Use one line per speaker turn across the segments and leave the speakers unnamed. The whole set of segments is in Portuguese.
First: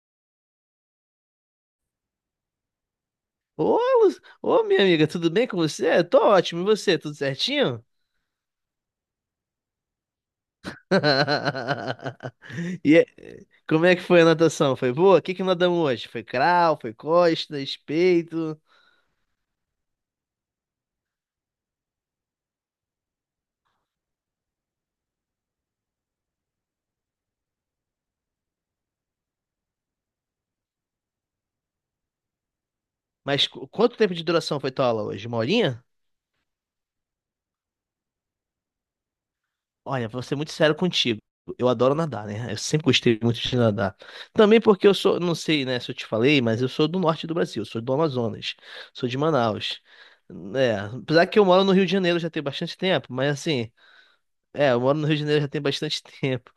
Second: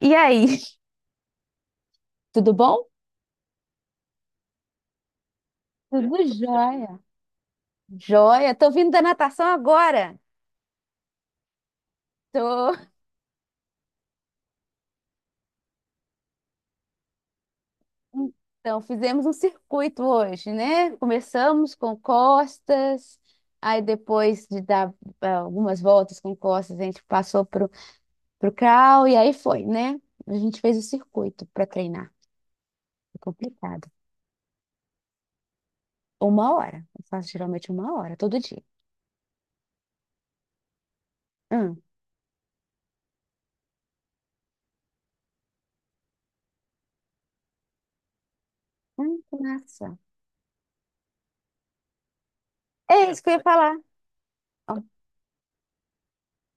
E aí? Tudo bom?
Ô, minha amiga, tudo bem com você? Eu
Tudo
tô ótimo. E você,
jóia.
tudo certinho?
Jóia. Tô vindo da natação agora. Tô...
E é- Como é que foi a natação? Foi boa? O que que nadamos hoje? Foi crawl, foi costas, peito?
Então, fizemos um circuito hoje, né? Começamos com costas, aí depois de dar algumas voltas com costas, a gente passou pro crawl e aí foi, né? A gente fez o circuito para treinar. É
Mas
complicado.
quanto tempo de duração foi tua aula hoje? Uma horinha?
Uma hora. Eu faço geralmente uma hora, todo dia.
Olha, vou ser muito sério contigo. Eu
Hum.
adoro nadar, né? Eu sempre gostei muito de nadar. Também porque eu sou, não sei, né, se eu te falei, mas eu sou do norte do Brasil, sou do Amazonas, sou de
Que
Manaus.
massa.
É, apesar que eu moro no Rio de Janeiro já tem bastante
É
tempo,
isso que
mas
eu ia
assim,
falar.
é,
Ó.
eu moro no Rio de Janeiro já tem bastante tempo.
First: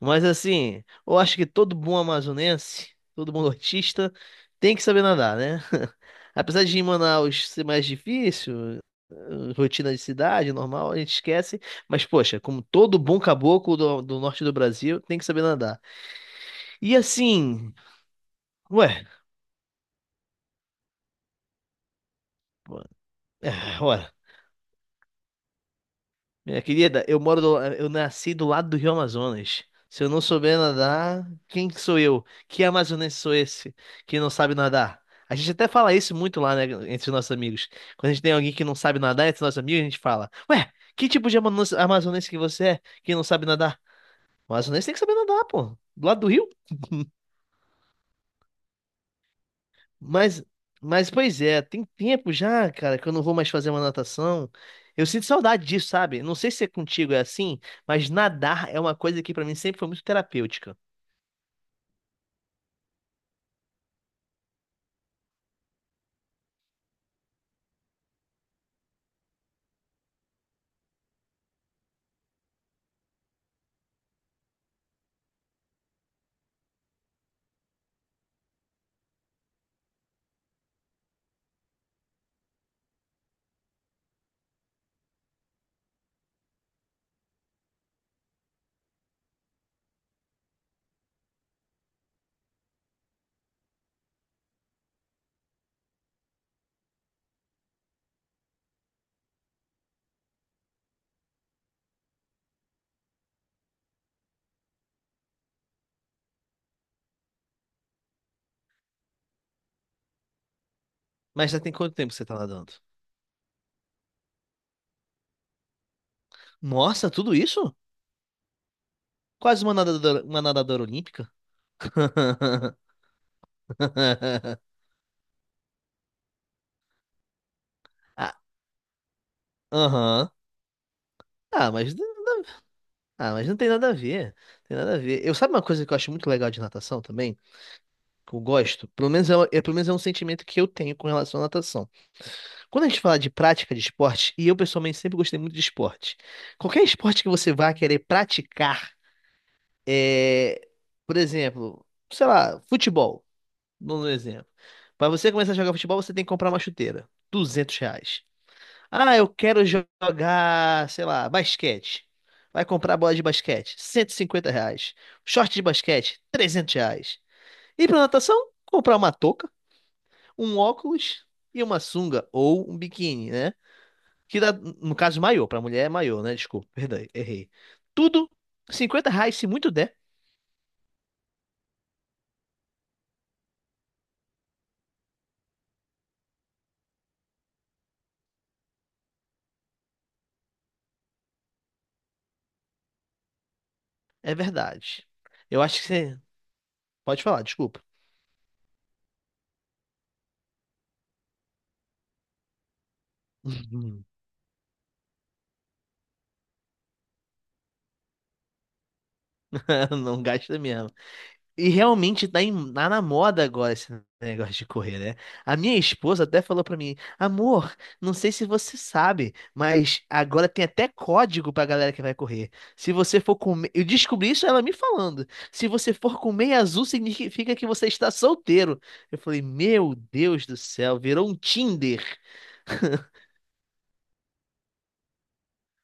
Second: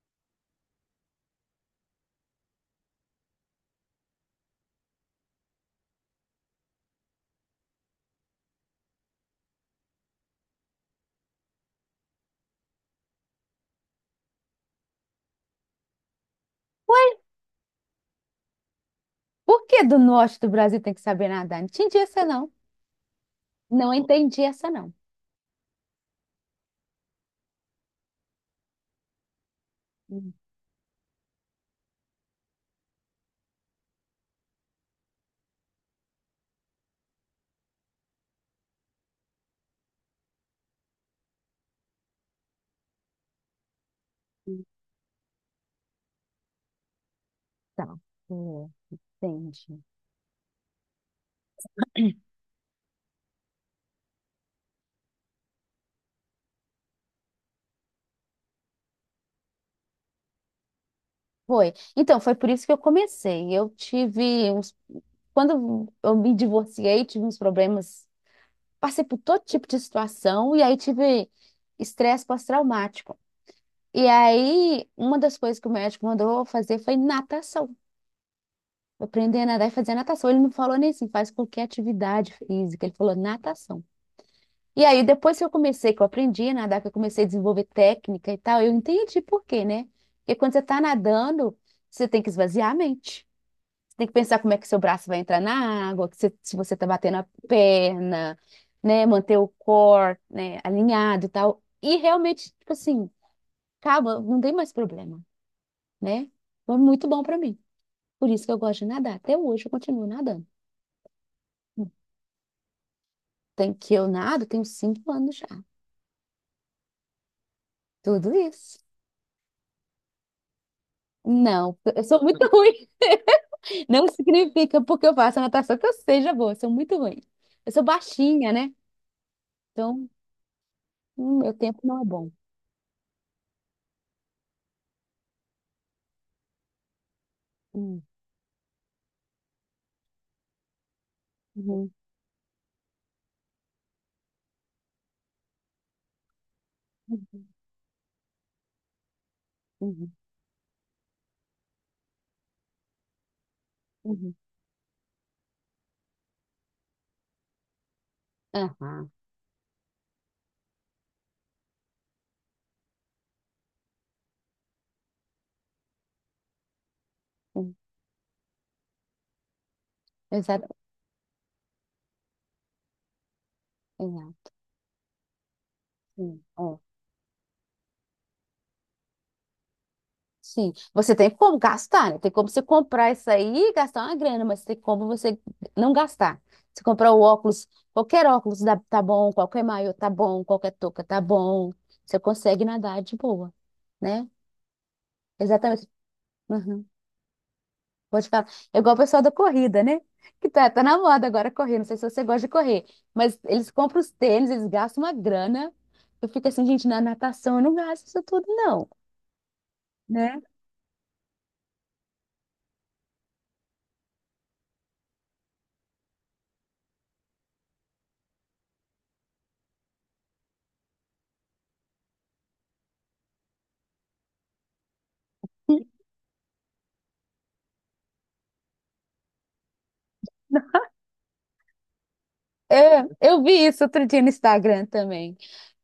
Mas assim, eu acho que todo bom amazonense, todo bom nortista, tem que saber nadar, né? Apesar de em Manaus ser mais difícil, rotina de cidade, normal, a gente esquece. Mas, poxa, como todo bom caboclo do, do norte do Brasil, tem que saber nadar. E assim, ué,
Por que do norte do Brasil tem que saber nadar? Não entendi essa, não.
é,
Não
ué,
entendi essa, não.
minha querida, eu moro do, eu nasci do lado do Rio Amazonas. Se eu não souber nadar, quem que sou eu? Que amazonense sou esse que não sabe nadar? A gente até fala isso muito lá, né, entre os nossos amigos. Quando a gente tem alguém que não sabe nadar entre os nossos amigos, a gente fala: ué, que tipo de amazonense que você é que não sabe nadar? O amazonense tem que saber nadar, pô. Do lado do rio?
Então. É. Entendi.
Mas, mas pois é, tem tempo já, cara, que eu não vou mais fazer uma natação. Eu sinto saudade disso, sabe? Não sei se é contigo é assim, mas nadar é uma coisa que pra mim sempre foi muito terapêutica.
Foi. Então, foi por isso que eu comecei. Eu tive uns. Quando eu me divorciei, tive uns problemas. Passei por todo tipo de situação e aí tive estresse pós-traumático. E aí, uma das coisas que o médico mandou eu fazer foi natação. Aprender a nadar e fazer natação. Ele não falou nem assim, faz qualquer atividade física. Ele falou natação. E aí, depois que eu comecei, que eu aprendi a nadar, que eu comecei a desenvolver técnica e tal, eu entendi por quê, né? Porque quando você está nadando, você tem que esvaziar a mente. Você tem que pensar como é que seu braço vai entrar na água, se você está batendo a perna, né? Manter o core, né, alinhado e tal. E realmente, tipo assim, calma, não tem mais problema, né? Foi muito bom para mim. Por isso que eu gosto de nadar. Até hoje eu continuo nadando.
Mas já tem quanto tempo que você tá nadando?
Tem que eu nado, tenho 5 anos já.
Nossa, tudo isso?
Tudo isso.
Quase uma nadadora olímpica?
Não, eu sou muito ruim. Não significa porque eu faço natação que eu seja boa, eu sou muito ruim. Eu sou
Ah,
baixinha, né? Então,
aham.
meu
Ah,
tempo
mas,
não é bom.
ah, mas não tem nada a ver. Tem nada a ver. Eu sabe uma coisa que eu acho muito legal de natação também?
Hum,
Que eu gosto? Pelo menos é um sentimento que eu tenho com relação à natação.
uhum,
Quando a gente fala de prática de esporte, e eu pessoalmente sempre gostei muito de esporte, qualquer esporte que
uhum,
você vá querer praticar,
uhum,
é, por exemplo, sei lá, futebol, no
uhum.
exemplo. Para você começar a jogar futebol, você tem que comprar uma chuteira, R$ 200.
Aham,
Ah, eu quero jogar, sei lá, basquete. Vai comprar bola de basquete, R$ 150. Short de basquete, R$ 300.
hum,
E para natação, comprar uma touca, um
exato,
óculos e uma sunga ou um biquíni, né? Que
exato,
dá, no caso, maior. Pra mulher é maior, né? Desculpa,
é.
perdão, errei. Tudo, R$ 50, se muito der,
Sim, você tem como gastar, né? Tem como você comprar isso aí e gastar uma grana, mas tem como você não gastar. Você comprar o óculos, tá bom, qualquer maiô tá bom, qualquer touca tá bom. Você consegue nadar de boa, né?
é verdade. Eu acho que
Exatamente.
você.
Uhum.
Pode falar, desculpa.
Vou te falar. É igual o pessoal da corrida, né? Que tá na moda agora correr. Não sei se você gosta de correr. Mas eles compram os tênis, eles gastam uma grana. Eu fico assim, gente, na natação eu não gasto isso tudo, não,
Não
né?
gasta mesmo. E realmente tá na moda agora esse negócio de correr, né? A minha esposa até falou pra mim, amor, não sei se você sabe, mas agora tem até código pra galera que vai correr. Se você for com... me- Eu descobri isso ela me falando. Se você for com meia azul, significa que você está solteiro. Eu falei, meu Deus do céu, virou um Tinder.
É, eu vi isso outro dia no Instagram também.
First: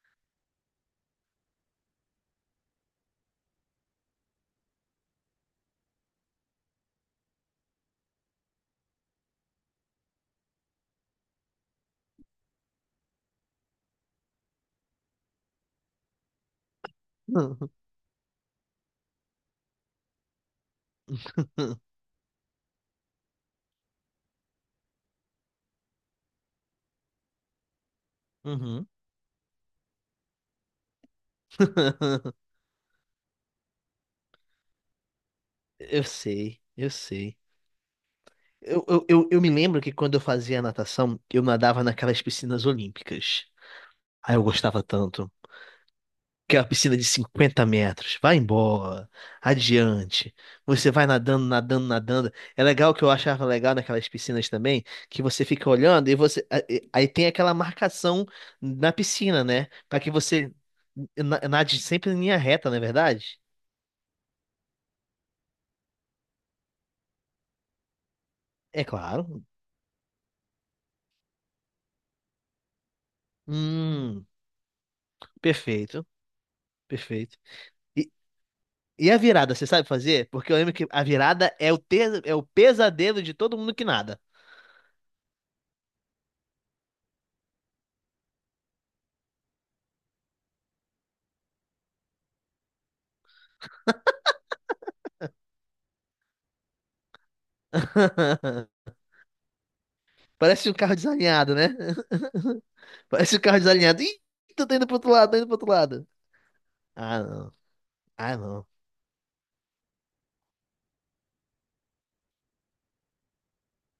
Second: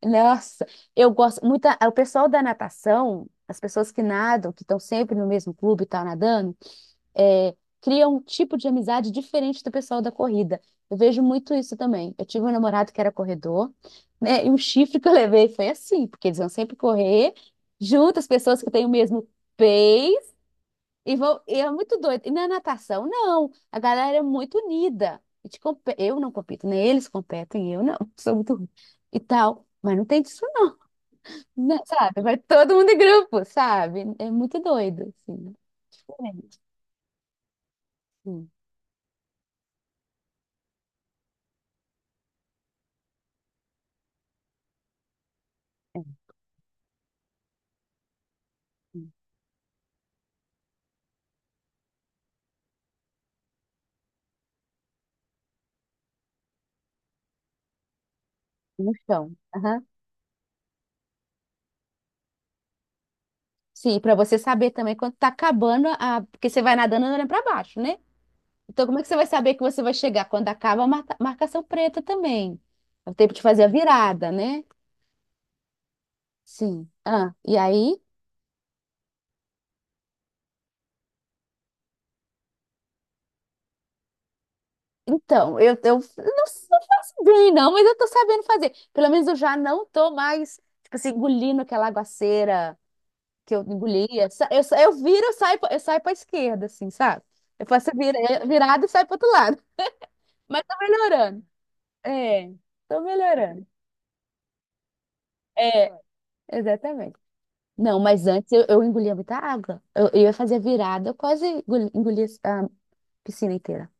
Nossa, eu gosto muito. O pessoal da natação, as pessoas que nadam, que estão sempre no mesmo clube e tal, nadando, é, cria um tipo de amizade diferente do pessoal da corrida. Eu vejo muito isso também. Eu tive um namorado que era corredor, né? E um chifre que eu levei foi assim, porque eles vão sempre correr junto, as pessoas que têm o mesmo pace, e vão, e é muito doido. E na natação, não. A galera é muito unida. Eu não compito, nem eles competem, eu não, sou muito ruim.
Uhum.
E tal. Mas não tem disso, não, né, sabe? Vai todo mundo em grupo, sabe? É muito doido, assim.
Eu
Diferente.
sei, eu sei.
Sim.
Eu me lembro que quando eu fazia natação, eu nadava naquelas piscinas olímpicas. Aí eu gostava tanto. Que é uma piscina de 50 metros. Vai embora. Adiante. Você vai nadando, nadando, nadando. É legal, que eu achava legal naquelas piscinas também, que você fica olhando e você. Aí tem aquela marcação na
No chão.
piscina, né?
Aham.
Para que você nade sempre em linha reta, não é verdade?
Sim, para você saber também quando tá acabando a. Porque você vai nadando olhando para baixo, né?
É
Então, como é que você
claro.
vai saber que você vai chegar quando acaba a marcação preta também? É o tempo de fazer a
Hum,
virada, né?
perfeito,
Sim. Ah,
perfeito.
e aí?
E a virada, você sabe fazer? Porque eu lembro que a virada é o pesadelo de todo mundo que nada.
Então, eu não faço bem, não, mas eu tô sabendo fazer. Pelo menos eu já não tô mais, tipo assim, engolindo aquela aguaceira que eu engolia. Eu viro, eu saio, eu saio pra esquerda, assim, sabe? Eu faço a virada e saio pro outro lado. Mas
Parece um
tá
carro
melhorando.
desalinhado, né?
É, tô
Parece um carro
melhorando.
desalinhado. Ih, tô indo pro outro lado, tô indo pro outro
É,
lado.
exatamente.
Ah, não.
Não, mas
Ah,
antes eu,
não.
eu engolia muita água. Eu ia fazer virada, eu quase engolia a piscina inteira.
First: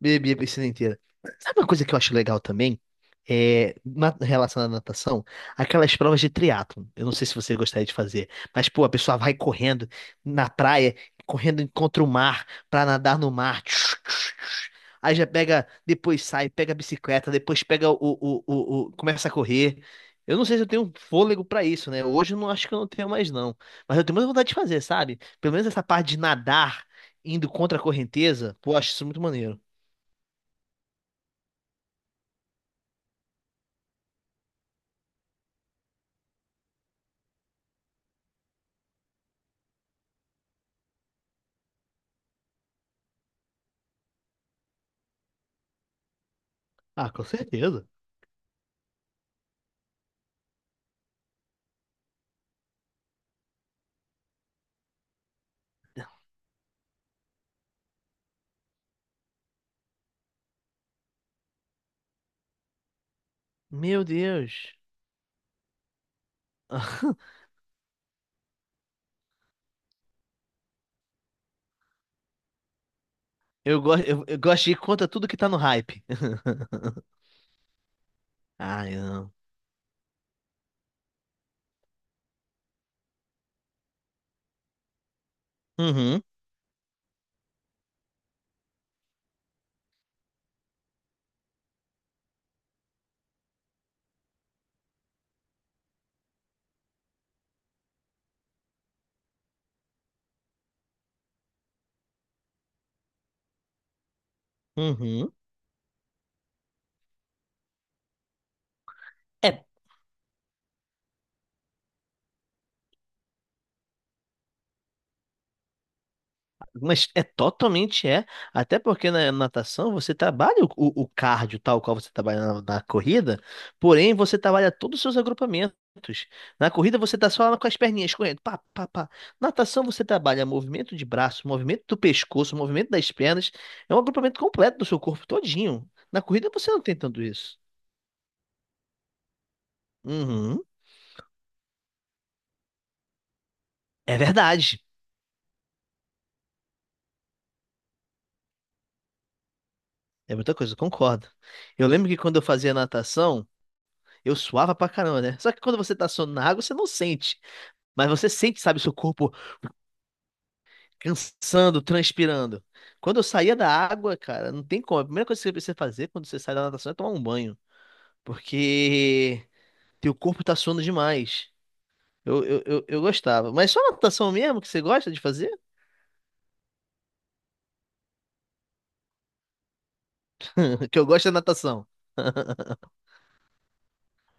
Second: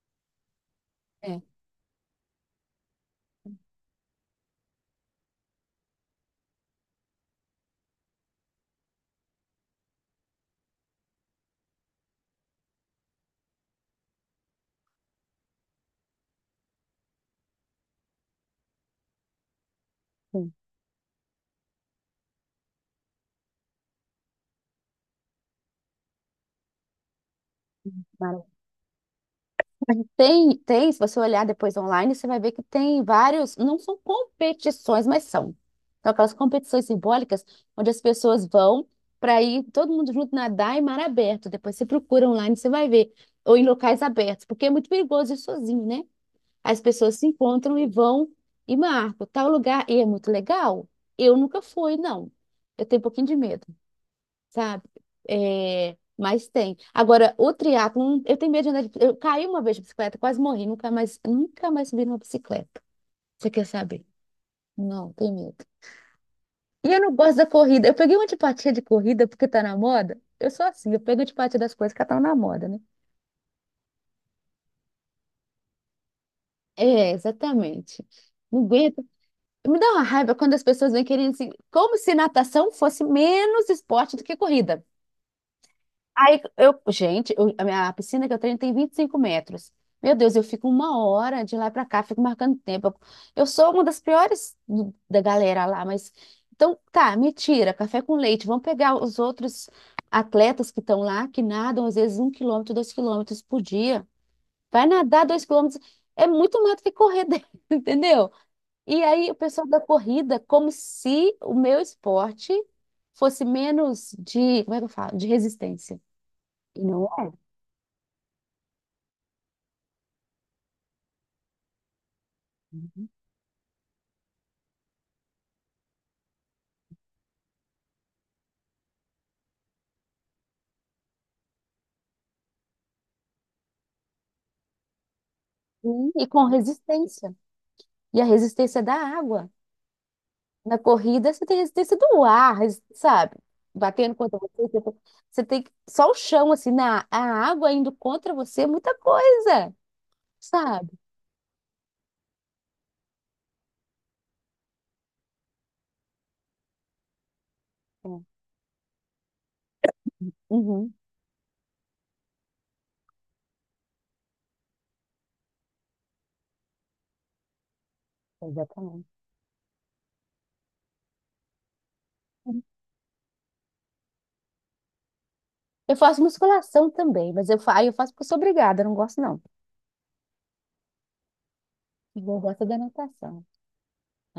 Bebi a piscina inteira.
É,
Sabe uma coisa que eu acho legal também? É, na relação à natação, aquelas provas de triatlon. Eu não sei se você gostaria de fazer, mas, pô, a pessoa vai correndo na praia, correndo contra o mar, pra nadar no mar. Tchus, tchus, tchus. Aí já pega, depois sai, pega a bicicleta, depois pega começa a correr. Eu não
sim,
sei se eu tenho fôlego pra isso, né? Hoje eu não acho que eu não tenho mais, não. Mas eu tenho muita vontade de fazer, sabe? Pelo menos essa parte de nadar, indo contra a
maravilha.
correnteza, pô, eu acho isso muito maneiro.
Mas tem, se você olhar depois online, você vai ver que tem vários, não são competições, mas são. São aquelas competições simbólicas onde as pessoas vão para ir todo mundo junto nadar em mar aberto. Depois você procura online, você vai ver. Ou em locais abertos, porque é muito perigoso ir sozinho, né? As
Ah,
pessoas
com
se encontram
certeza.
e vão e marcam tal lugar e é muito legal. Eu nunca fui, não. Eu tenho um pouquinho de medo, sabe? É, mas tem. Agora, o triatlon, eu tenho medo de andar de. Eu caí uma vez de bicicleta, quase morri, nunca mais, nunca mais subi numa bicicleta. Você quer
Meu
saber?
Deus.
Não, tenho medo. E eu não gosto da corrida. Eu peguei uma antipatia de corrida porque tá na moda. Eu sou assim, eu pego antipatia das coisas que estão na moda, né?
Eu gosto de ir contra tudo que tá no hype.
É, exatamente. Não
Ah, eu
aguento.
não.
Me dá uma raiva quando as pessoas vêm querendo assim, como se natação fosse menos esporte do que corrida.
Uhum,
Aí eu, gente, a minha piscina que eu treino tem 25 metros. Meu Deus, eu fico uma hora de lá pra cá, fico marcando tempo. Eu sou uma das piores da galera lá, mas então tá, me tira, café com leite. Vamos pegar os outros atletas que estão lá, que nadam às vezes 1 quilômetro, 2 quilômetros por dia. Vai nadar
uhum.
2 quilômetros. É muito mais do que correr, entendeu? E aí, o
É
pessoal da corrida, como se o meu esporte fosse menos de, como é que eu falo? De resistência. E não
Mas é
é.
totalmente é. Até porque na natação você trabalha o cardio, tal qual você trabalha na corrida, porém você trabalha todos os seus agrupamentos. Na corrida você tá só lá com as perninhas correndo. Pá, pá, pá. Natação você trabalha movimento de braço, movimento do pescoço, movimento das pernas. É um agrupamento completo do seu corpo todinho.
Sim,
Na
e com
corrida você não tem tanto
resistência.
isso.
E a resistência é da água.
Uhum.
Na corrida, você tem resistência do ar, sabe? Batendo
É
contra você.
verdade.
Você tem só o chão, assim, a água indo contra você é muita coisa,
É muita coisa, eu
sabe?
concordo. Eu lembro que quando eu fazia natação, eu suava pra caramba, né? Só que quando você tá suando na água, você não sente. Mas você
É.
sente, sabe, seu corpo
Uhum,
cansando, transpirando. Quando eu saía da água, cara, não tem como. A primeira coisa que você precisa fazer quando você sai da natação é tomar um banho.
exatamente.
Porque teu corpo tá suando demais. Eu gostava. Mas só natação mesmo que você gosta de fazer?
Eu faço musculação também, mas aí eu faço porque eu sou obrigada, eu não gosto não.
Que eu gosto é natação.
Eu gosto da natação.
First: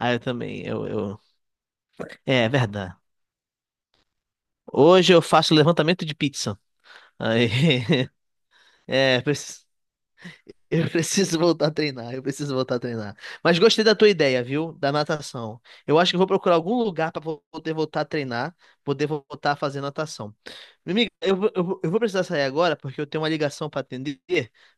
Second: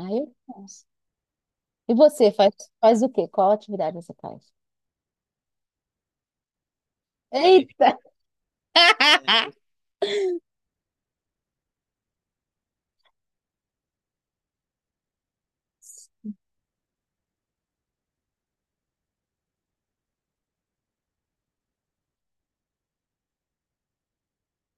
Ah, eu
eu
também.
faço.
Eu...
E você
É, é
faz,
verdade.
faz o quê? Qual atividade você faz?
Hoje eu faço levantamento de pizza. Aí,
Eita!
é, preciso. Eu preciso voltar a treinar, eu preciso voltar a treinar. Mas gostei da tua ideia, viu? Da natação. Eu acho que eu vou procurar algum lugar para poder voltar a treinar, poder voltar a fazer natação. Minha amiga, eu vou precisar sair agora porque eu tenho uma ligação para atender,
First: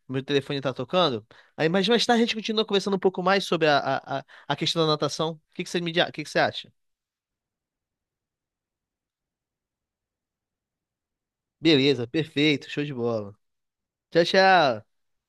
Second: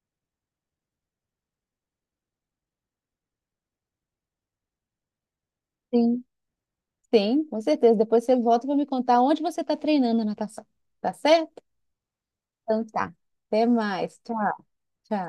meu telefone tá tocando. Aí, mas mais tarde a gente continua conversando um pouco mais sobre a questão da natação. O que que você o
Sim,
que que você acha?
sim, com certeza. Depois você volta para me contar onde você está treinando a natação. Tá certo?
Beleza, perfeito, show
Então
de
tá.
bola.
Até mais.
Tchau,
Tchau,
tchau.
tchau.